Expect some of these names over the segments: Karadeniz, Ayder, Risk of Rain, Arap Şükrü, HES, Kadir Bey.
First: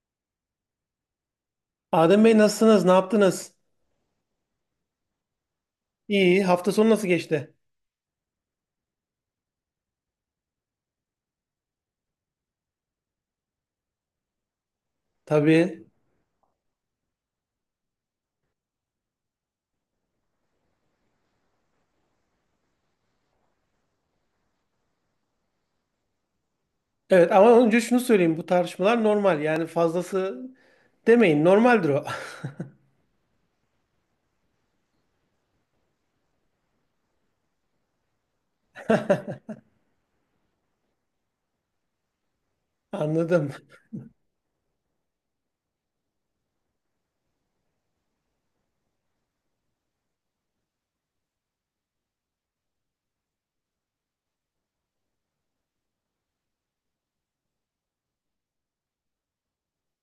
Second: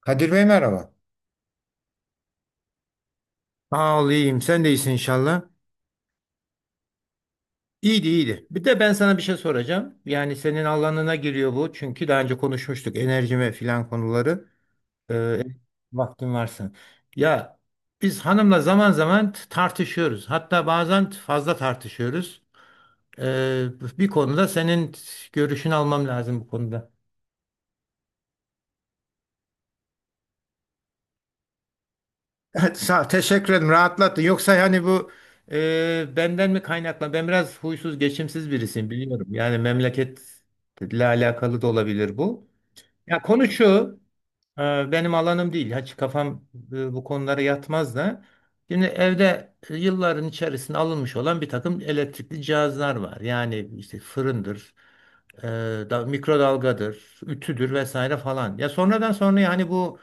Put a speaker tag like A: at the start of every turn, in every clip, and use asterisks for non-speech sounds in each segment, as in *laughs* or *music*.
A: Kadir Bey merhaba.
B: Adem Bey nasılsınız? Ne yaptınız?
A: Sağ ol, iyiyim. Sen de iyisin inşallah.
B: İyi. Hafta sonu nasıl geçti?
A: İyiydi, iyiydi. Bir de ben sana bir şey soracağım. Yani senin alanına giriyor bu. Çünkü daha önce konuşmuştuk enerji ve filan konuları. Ee,
B: Tabii.
A: Vaktin varsa. Ya biz hanımla zaman zaman tartışıyoruz. Hatta bazen fazla tartışıyoruz. Ee, Bir konuda senin görüşünü almam lazım bu konuda.
B: Evet ama önce şunu söyleyeyim. Bu tartışmalar normal. Yani fazlası demeyin. Normaldir o.
A: Evet, sağ ol. Teşekkür ederim. Rahatlattın. Yoksa hani bu benden mi kaynaklan? Ben biraz huysuz, geçimsiz birisiyim biliyorum. Yani memleketle alakalı da olabilir bu.
B: *laughs*
A: Ya konu
B: Anladım.
A: şu, benim alanım değil. Hiç kafam bu konulara yatmaz da. Şimdi evde yılların içerisinde alınmış olan bir takım elektrikli cihazlar var. Yani işte fırındır, e, da, mikrodalgadır, ütüdür vesaire falan. Ya sonradan sonra yani bu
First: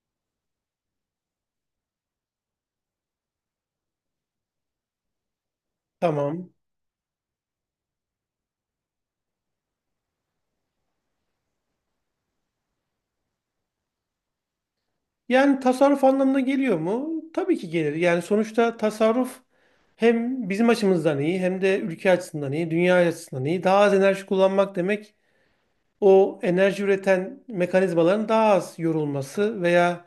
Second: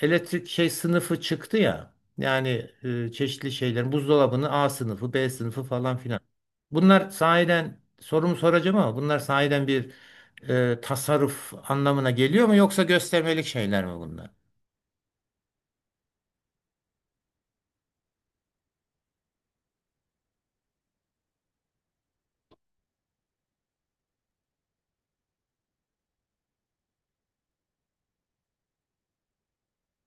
A: elektrik şey sınıfı çıktı ya. Yani çeşitli şeylerin buzdolabının A sınıfı, B sınıfı falan filan.
B: Tamam.
A: Bunlar sahiden sorumu soracağım ama bunlar sahiden bir tasarruf anlamına geliyor mu yoksa göstermelik şeyler mi bunlar?
B: Yani tasarruf anlamına geliyor mu? Tabii ki gelir. Yani sonuçta tasarruf hem bizim açımızdan iyi hem de ülke açısından iyi, dünya açısından iyi. Daha az enerji kullanmak demek o enerji üreten mekanizmaların daha az yorulması veya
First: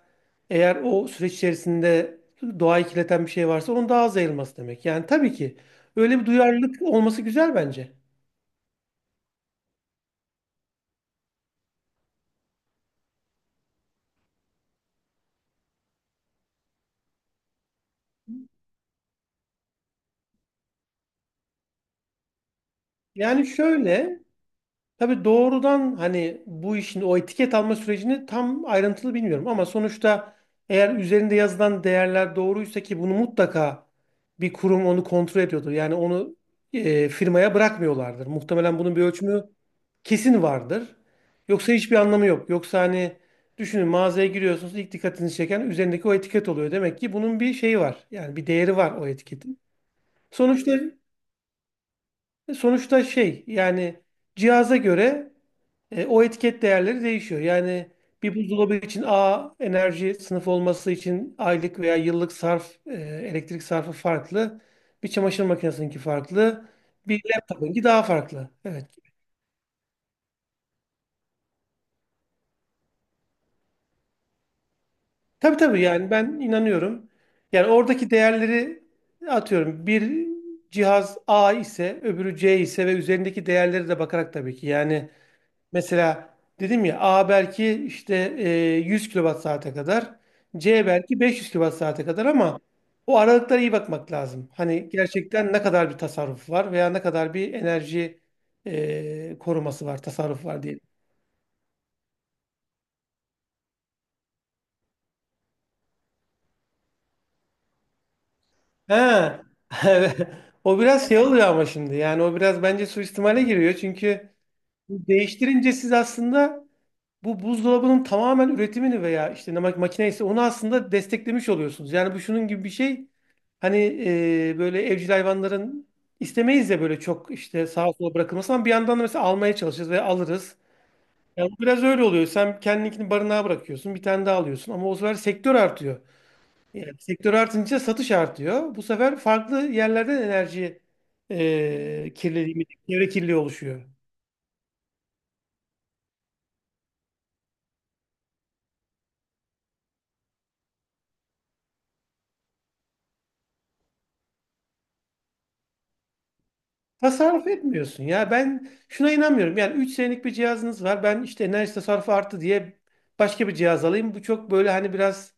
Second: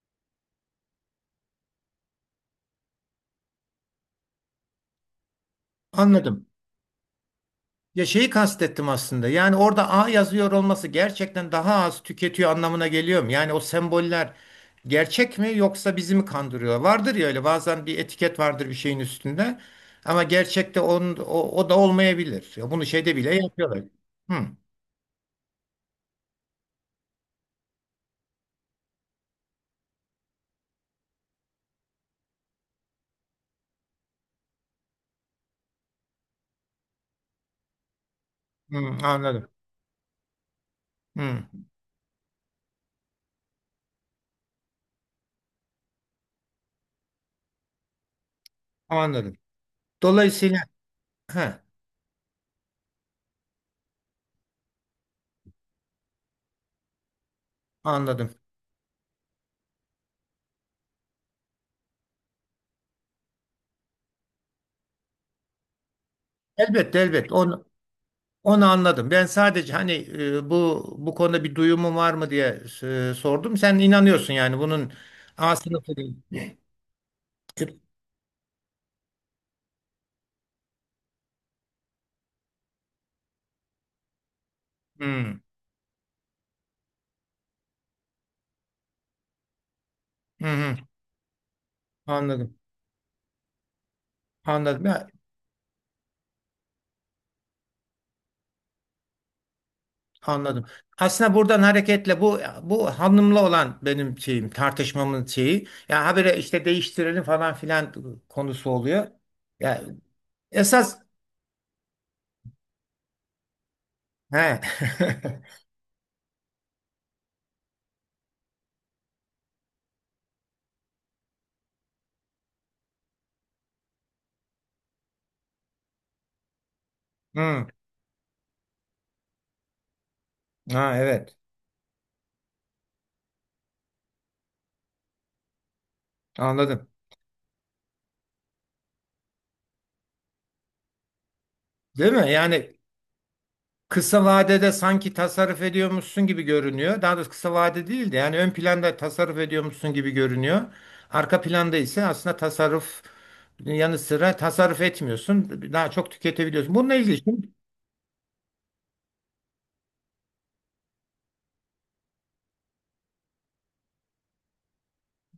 B: eğer o süreç içerisinde doğayı kirleten bir şey varsa onun daha az yayılması demek. Yani tabii ki öyle bir
A: Anladım.
B: duyarlılık olması güzel bence.
A: Ya şeyi kastettim aslında. Yani orada A yazıyor olması gerçekten daha az tüketiyor anlamına geliyor mu? Yani o semboller gerçek mi yoksa bizi mi kandırıyor? Vardır ya öyle bazen bir etiket vardır bir şeyin üstünde. Ama gerçekte onun, o, o da olmayabilir. Ya bunu şeyde bile
B: Yani
A: yapıyorlar.
B: şöyle.
A: Hı,
B: Tabii doğrudan hani bu işin o etiket alma sürecini tam ayrıntılı bilmiyorum ama sonuçta eğer üzerinde yazılan değerler doğruysa ki bunu mutlaka bir kurum onu kontrol ediyordur. Yani onu firmaya bırakmıyorlardır.
A: hı,
B: Muhtemelen bunun bir ölçümü
A: anladım.
B: kesin vardır.
A: Hı,
B: Yoksa hiçbir anlamı yok. Yoksa hani düşünün mağazaya giriyorsunuz ilk dikkatinizi çeken üzerindeki o etiket oluyor. Demek ki bunun bir şeyi var. Yani bir değeri var o
A: anladım.
B: etiketin.
A: Dolayısıyla
B: Sonuçta
A: he,
B: sonuçta şey yani cihaza göre o etiket değerleri değişiyor. Yani bir
A: anladım.
B: buzdolabı için A enerji sınıfı olması için aylık veya yıllık sarf, elektrik sarfı farklı. Bir çamaşır makinesininki farklı.
A: Elbette
B: Bir
A: elbette. Onu
B: laptopunki daha farklı. Evet.
A: anladım. Ben sadece hani bu bu konuda bir duyumun var mı diye sordum. Sen inanıyorsun yani bunun A
B: Tabii tabii
A: sınıfı
B: yani
A: değil.
B: ben inanıyorum. Yani
A: Küp-
B: oradaki değerleri atıyorum. Bir cihaz A ise, öbürü C ise ve üzerindeki değerleri de bakarak tabii ki. Yani
A: Hmm,
B: mesela dedim ya A belki işte 100 kilowatt saate kadar,
A: hı hı,
B: C belki 500 kilowatt saate kadar
A: anladım.
B: ama o aralıklara iyi bakmak lazım.
A: Anladım.
B: Hani
A: Ya,
B: gerçekten ne kadar bir tasarruf var veya ne kadar bir enerji koruması var, tasarruf var
A: anladım.
B: diyelim.
A: Aslında buradan hareketle bu bu hanımla olan benim şeyim tartışmamın şeyi ya habire işte değiştirelim falan filan konusu oluyor.
B: Ha,
A: Ya
B: *laughs* evet. O
A: esas
B: biraz şey oluyor ama şimdi yani o biraz bence suistimale giriyor çünkü
A: he. *laughs*
B: değiştirince siz aslında bu buzdolabının tamamen üretimini veya işte ne makine ise onu aslında desteklemiş oluyorsunuz. Yani bu şunun gibi bir şey. Hani böyle evcil hayvanların istemeyiz ya böyle çok işte
A: Hmm,
B: sağa sola bırakılması ama bir yandan da mesela almaya çalışırız ve alırız.
A: ha evet.
B: Yani bu biraz öyle oluyor. Sen kendininkini barınağa bırakıyorsun, bir tane daha alıyorsun ama o sefer sektör artıyor.
A: Anladım.
B: Yani sektör artınca satış artıyor. Bu sefer farklı yerlerden enerji
A: Değil mi?
B: kirliliği,
A: Yani
B: çevre kirliliği oluşuyor.
A: kısa vadede sanki tasarruf ediyormuşsun gibi görünüyor. Daha doğrusu kısa vade değil de yani ön planda tasarruf ediyormuşsun gibi görünüyor. Arka planda ise aslında tasarruf yanı sıra tasarruf etmiyorsun. Daha çok tüketebiliyorsun. Bununla ilgili şimdi
B: Tasarruf etmiyorsun ya. Ben şuna inanmıyorum. Yani 3 senelik bir cihazınız var. Ben işte enerji tasarrufu arttı diye başka bir cihaz alayım. Bu çok böyle hani biraz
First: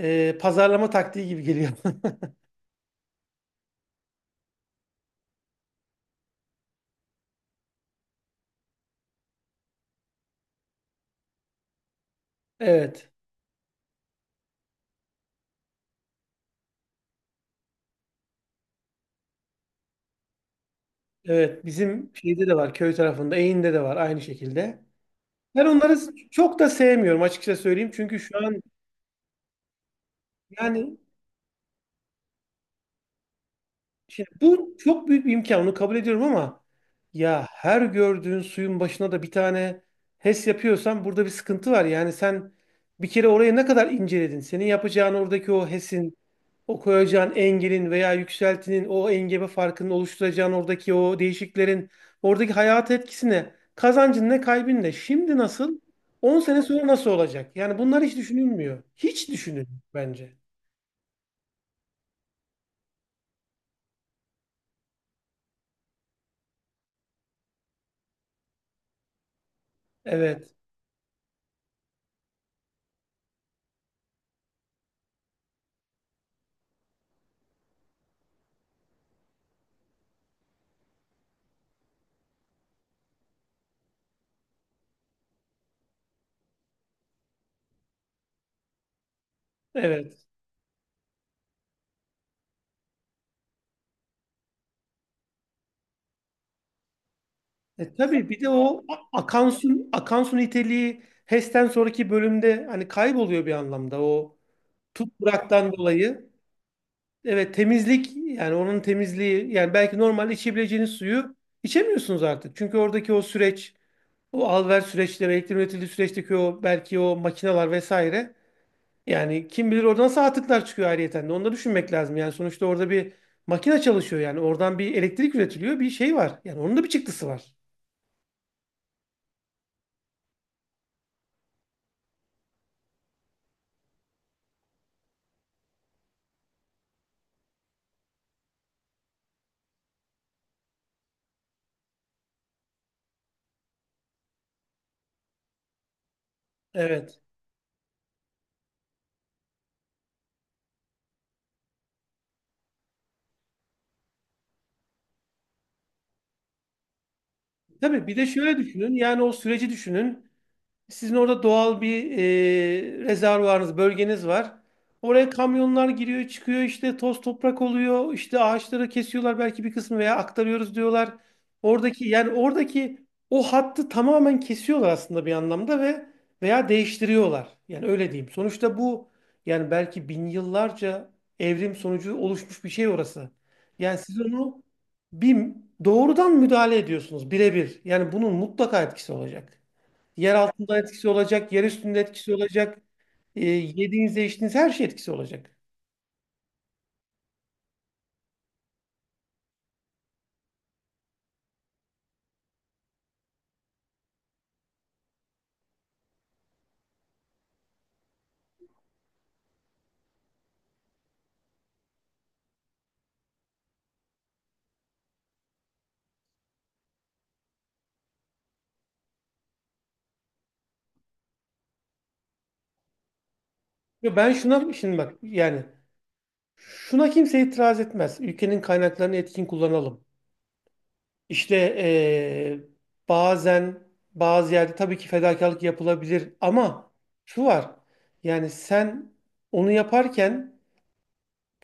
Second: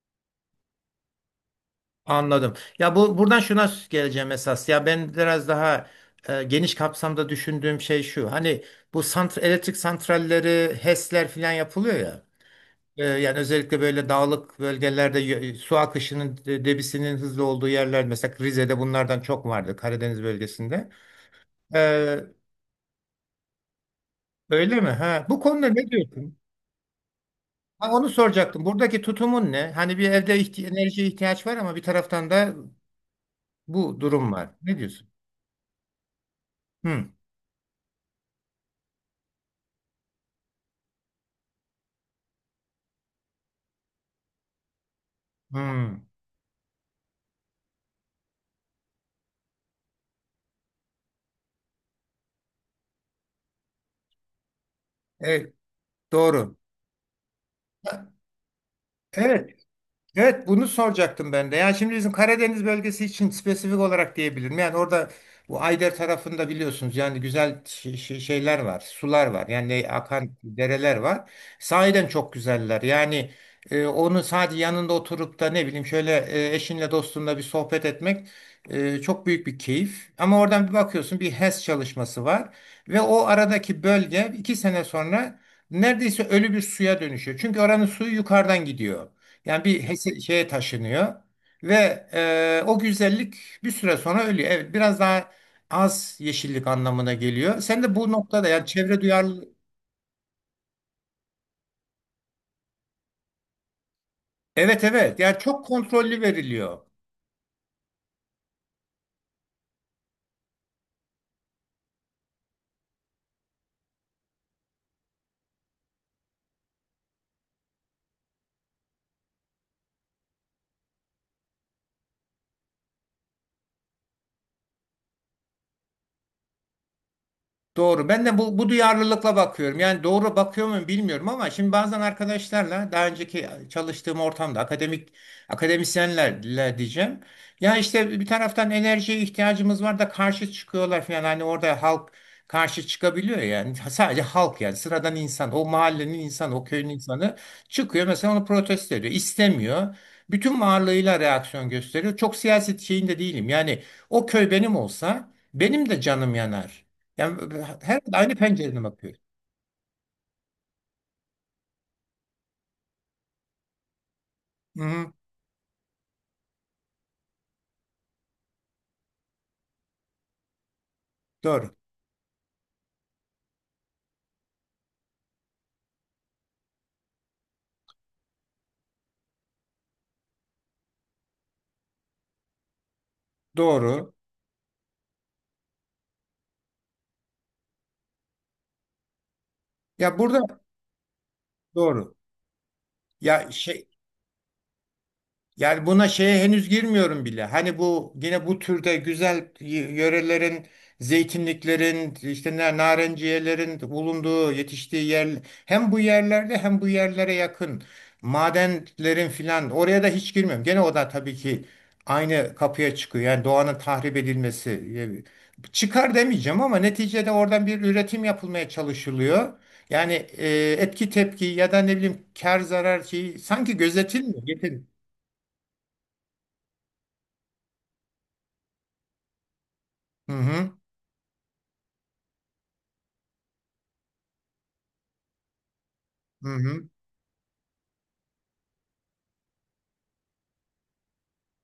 B: pazarlama taktiği gibi geliyor. *laughs*
A: anladım. Ya bu buradan şuna geleceğim esas. Ya ben biraz daha geniş kapsamda düşündüğüm şey şu. Hani bu sant elektrik santralleri, HES'ler filan yapılıyor ya.
B: Evet.
A: Yani özellikle böyle dağlık bölgelerde su akışının debisinin hızlı olduğu yerler mesela Rize'de bunlardan çok vardı Karadeniz bölgesinde.
B: Evet.
A: E,
B: Bizim şeyde de var. Köy tarafında. Eğin'de de var aynı
A: Öyle
B: şekilde.
A: mi? Ha, bu konuda
B: Ben
A: ne
B: onları
A: diyorsun?
B: çok da sevmiyorum açıkça söyleyeyim.
A: Ha, onu
B: Çünkü şu an
A: soracaktım. Buradaki tutumun ne? Hani bir evde ihti
B: yani.
A: enerjiye ihtiyaç var ama bir taraftan da bu
B: Şimdi
A: durum var.
B: bu
A: Ne diyorsun?
B: çok büyük bir imkan, onu kabul ediyorum ama
A: Hı.
B: ya her gördüğün suyun başına da bir tane HES yapıyorsan burada bir sıkıntı var. Yani sen bir kere orayı ne kadar inceledin? Senin yapacağın oradaki o
A: Hı.
B: HES'in, o koyacağın engelin veya yükseltinin, o engebe farkının oluşturacağın oradaki o değişiklerin, oradaki hayat etkisine, kazancın ne, kaybın ne? Şimdi
A: Evet,
B: nasıl? on
A: doğru.
B: sene sonra nasıl olacak? Yani
A: Ha,
B: bunlar hiç düşünülmüyor. Hiç
A: evet.
B: düşünülmüyor bence.
A: Evet bunu soracaktım ben de. Yani şimdi bizim Karadeniz bölgesi için spesifik olarak diyebilirim. Yani orada bu Ayder tarafında biliyorsunuz yani güzel şeyler var, sular var. Yani akan
B: Evet,
A: dereler var. Sahiden çok güzeller. Yani onu sadece yanında oturup da ne bileyim şöyle eşinle dostunla bir sohbet etmek çok büyük bir keyif. Ama oradan bir bakıyorsun bir HES çalışması var ve o aradaki bölge iki sene sonra neredeyse ölü bir suya dönüşüyor. Çünkü oranın suyu yukarıdan gidiyor. Yani bir
B: evet.
A: şeye taşınıyor ve o güzellik bir süre sonra ölüyor. Evet, biraz daha az yeşillik anlamına geliyor. Sen de bu
B: Tabii bir
A: noktada
B: de
A: yani
B: o
A: çevre duyarlı.
B: akan su, akan su niteliği HES'ten sonraki bölümde hani kayboluyor bir anlamda o
A: Evet evet yani çok
B: tutkuraktan
A: kontrollü
B: dolayı.
A: veriliyor.
B: Evet temizlik yani onun temizliği yani belki normalde içebileceğiniz suyu içemiyorsunuz artık. Çünkü oradaki o süreç o alver süreçleri elektrik üretildiği süreçteki o belki o makineler vesaire yani kim bilir oradan nasıl atıklar çıkıyor ayrıyeten de onu da düşünmek lazım. Yani sonuçta orada bir makine çalışıyor yani oradan bir elektrik üretiliyor bir şey var yani onun da bir çıktısı var.
A: Doğru. Ben de bu, bu duyarlılıkla bakıyorum. Yani doğru bakıyor muyum bilmiyorum ama şimdi bazen arkadaşlarla daha önceki çalıştığım ortamda akademisyenlerle diyeceğim. Ya işte bir taraftan enerjiye ihtiyacımız var da karşı çıkıyorlar falan. Hani orada halk karşı çıkabiliyor yani. *laughs* Sadece halk yani sıradan insan, o mahallenin insanı, o köyün
B: Evet.
A: insanı çıkıyor mesela onu protesto ediyor. İstemiyor. Bütün varlığıyla reaksiyon gösteriyor. Çok siyaset şeyinde değilim. Yani o köy benim olsa benim de canım yanar. Yani her
B: Tabii bir de
A: aynı
B: şöyle
A: pencereden
B: düşünün.
A: bakıyoruz.
B: Yani o süreci düşünün. Sizin orada doğal bir rezervuarınız, bölgeniz var.
A: Hı hı,
B: Oraya kamyonlar giriyor, çıkıyor işte toz toprak oluyor. İşte ağaçları kesiyorlar belki bir kısmı veya aktarıyoruz diyorlar.
A: doğru.
B: Oradaki yani oradaki o hattı tamamen kesiyorlar aslında bir anlamda ve veya değiştiriyorlar. Yani öyle diyeyim. Sonuçta bu yani belki bin yıllarca evrim sonucu oluşmuş bir şey orası. Yani
A: Doğru.
B: siz onu bir doğrudan müdahale ediyorsunuz birebir. Yani bunun mutlaka etkisi olacak.
A: Ya
B: Yer
A: burada
B: altında etkisi olacak, yer üstünde
A: doğru.
B: etkisi olacak. E,
A: Ya şey,
B: yediğiniz, içtiğiniz her şey etkisi olacak.
A: yani buna şeye henüz girmiyorum bile. Hani bu yine bu türde güzel yörelerin, zeytinliklerin, işte narenciyelerin bulunduğu, yetiştiği yer hem bu yerlerde hem bu yerlere yakın madenlerin filan oraya da hiç girmiyorum. Gene o da tabii ki aynı kapıya çıkıyor. Yani doğanın tahrip edilmesi. Çıkar demeyeceğim ama neticede oradan bir üretim yapılmaya çalışılıyor. Yani etki tepki ya da ne bileyim kar zarar şeyi sanki
B: Ve ben şuna
A: gözetilmiyor.
B: şimdi bak yani şuna kimse itiraz etmez. Ülkenin kaynaklarını etkin kullanalım.
A: Hı hı.
B: İşte bazen bazı yerde tabii ki fedakarlık yapılabilir
A: Hı hı.
B: ama şu var. Yani sen onu yaparken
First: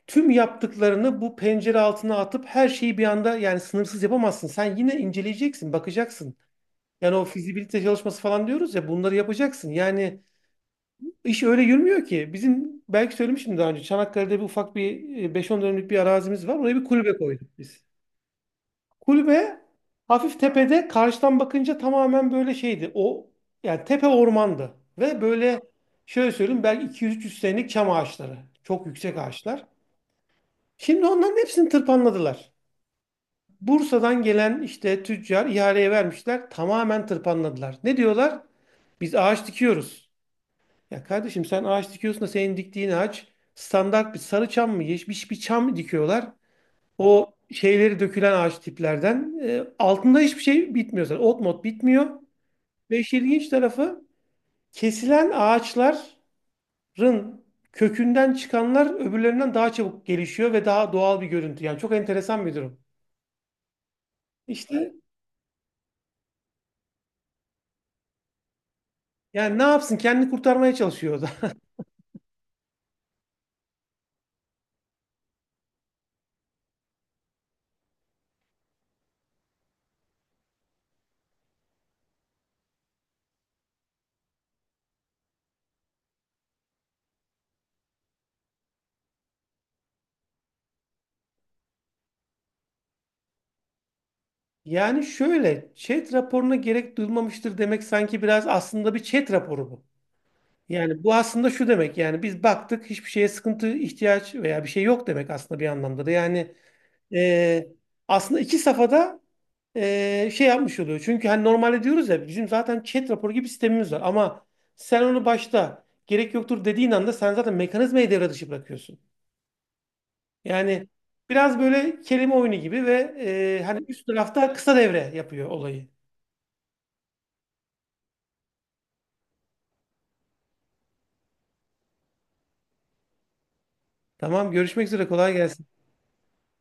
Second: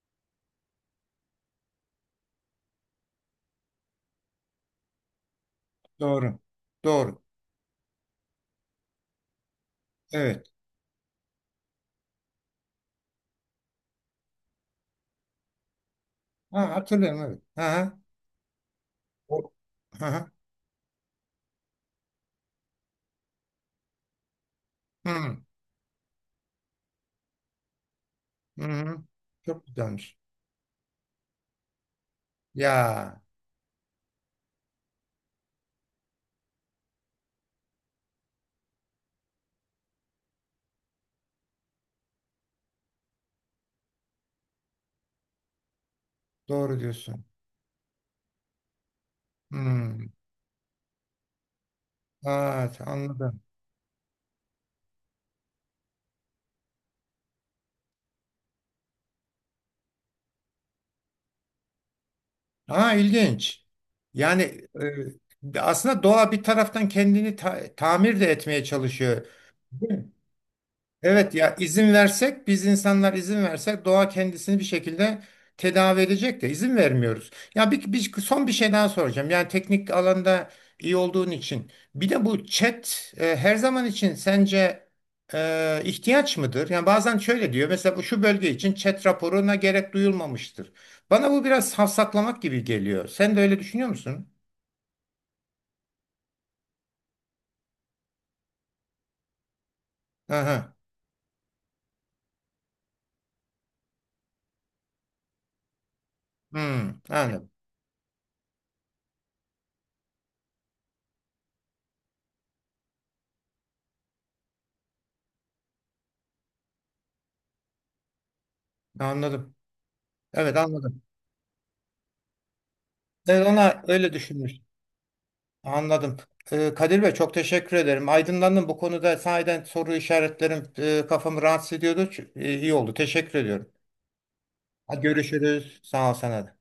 B: tüm yaptıklarını bu pencere altına atıp her şeyi bir anda yani sınırsız yapamazsın. Sen yine inceleyeceksin, bakacaksın.
A: Doğru.
B: Yani
A: Doğru.
B: o fizibilite çalışması falan diyoruz ya bunları yapacaksın. Yani
A: Evet.
B: iş öyle yürümüyor ki. Bizim belki söylemiştim daha önce Çanakkale'de bir ufak bir 5-10 dönümlük bir arazimiz var.
A: Ha,
B: Oraya bir kulübe
A: hatırlıyorum evet.
B: koyduk
A: Hı
B: biz.
A: hı. O-
B: Kulübe
A: Hı hı.
B: hafif tepede karşıdan bakınca tamamen böyle şeydi. O yani tepe ormandı ve
A: Hı
B: böyle şöyle söyleyeyim belki 200-300 senelik çam ağaçları.
A: hı.
B: Çok
A: hı.
B: yüksek
A: Çok
B: ağaçlar.
A: güzelmiş.
B: Şimdi onların hepsini tırpanladılar.
A: Ya
B: Bursa'dan gelen işte tüccar ihaleye vermişler. Tamamen tırpanladılar. Ne diyorlar? Biz ağaç dikiyoruz. Ya kardeşim sen ağaç dikiyorsun da senin diktiğin ağaç standart bir sarı çam mı, yeşil bir çam mı dikiyorlar?
A: doğru diyorsun.
B: O şeyleri dökülen ağaç tiplerden. E,
A: Hı.
B: altında hiçbir şey bitmiyor zaten. Ot mot bitmiyor.
A: Evet
B: Ve işin
A: anladım.
B: ilginç tarafı kesilen ağaçların kökünden çıkanlar öbürlerinden daha çabuk gelişiyor ve daha doğal bir görüntü. Yani çok enteresan bir durum.
A: Ha ilginç. Yani
B: İşte
A: aslında doğa bir taraftan kendini tamir de etmeye çalışıyor.
B: yani ne yapsın kendini kurtarmaya çalışıyor o da.
A: Evet ya
B: *laughs*
A: izin versek biz insanlar izin versek doğa kendisini bir şekilde tedavi edecek de izin vermiyoruz. Ya son bir şey daha soracağım. Yani teknik alanda iyi olduğun için bir de bu chat her zaman için sence ihtiyaç mıdır? Yani bazen şöyle diyor mesela bu şu bölge için chat raporuna gerek duyulmamıştır. Bana bu biraz safsaklamak gibi geliyor. Sen de öyle düşünüyor musun?
B: Yani şöyle chat raporuna gerek duyulmamıştır demek sanki biraz aslında bir chat raporu bu.
A: Aha.
B: Yani bu aslında şu demek yani biz baktık hiçbir şeye sıkıntı, ihtiyaç veya bir şey yok demek aslında bir anlamda da. Yani
A: Hmm, anladım.
B: e, aslında iki safhada şey yapmış oluyor. Çünkü hani normalde diyoruz ya bizim zaten chat raporu gibi sistemimiz var ama sen onu başta gerek yoktur dediğin anda sen zaten mekanizmayı devre dışı bırakıyorsun.
A: Anladım. Evet
B: Yani
A: anladım.
B: biraz böyle kelime oyunu gibi ve
A: Evet, ona
B: hani üst
A: öyle düşünmüş.
B: tarafta kısa devre yapıyor olayı.
A: Anladım. Kadir Bey çok teşekkür ederim. Aydınlandım bu konuda sahiden soru işaretlerim kafamı rahatsız ediyordu. İyi oldu. Teşekkür ediyorum.
B: Tamam görüşmek
A: Hadi
B: üzere kolay gelsin.
A: görüşürüz. Sağ ol sana da.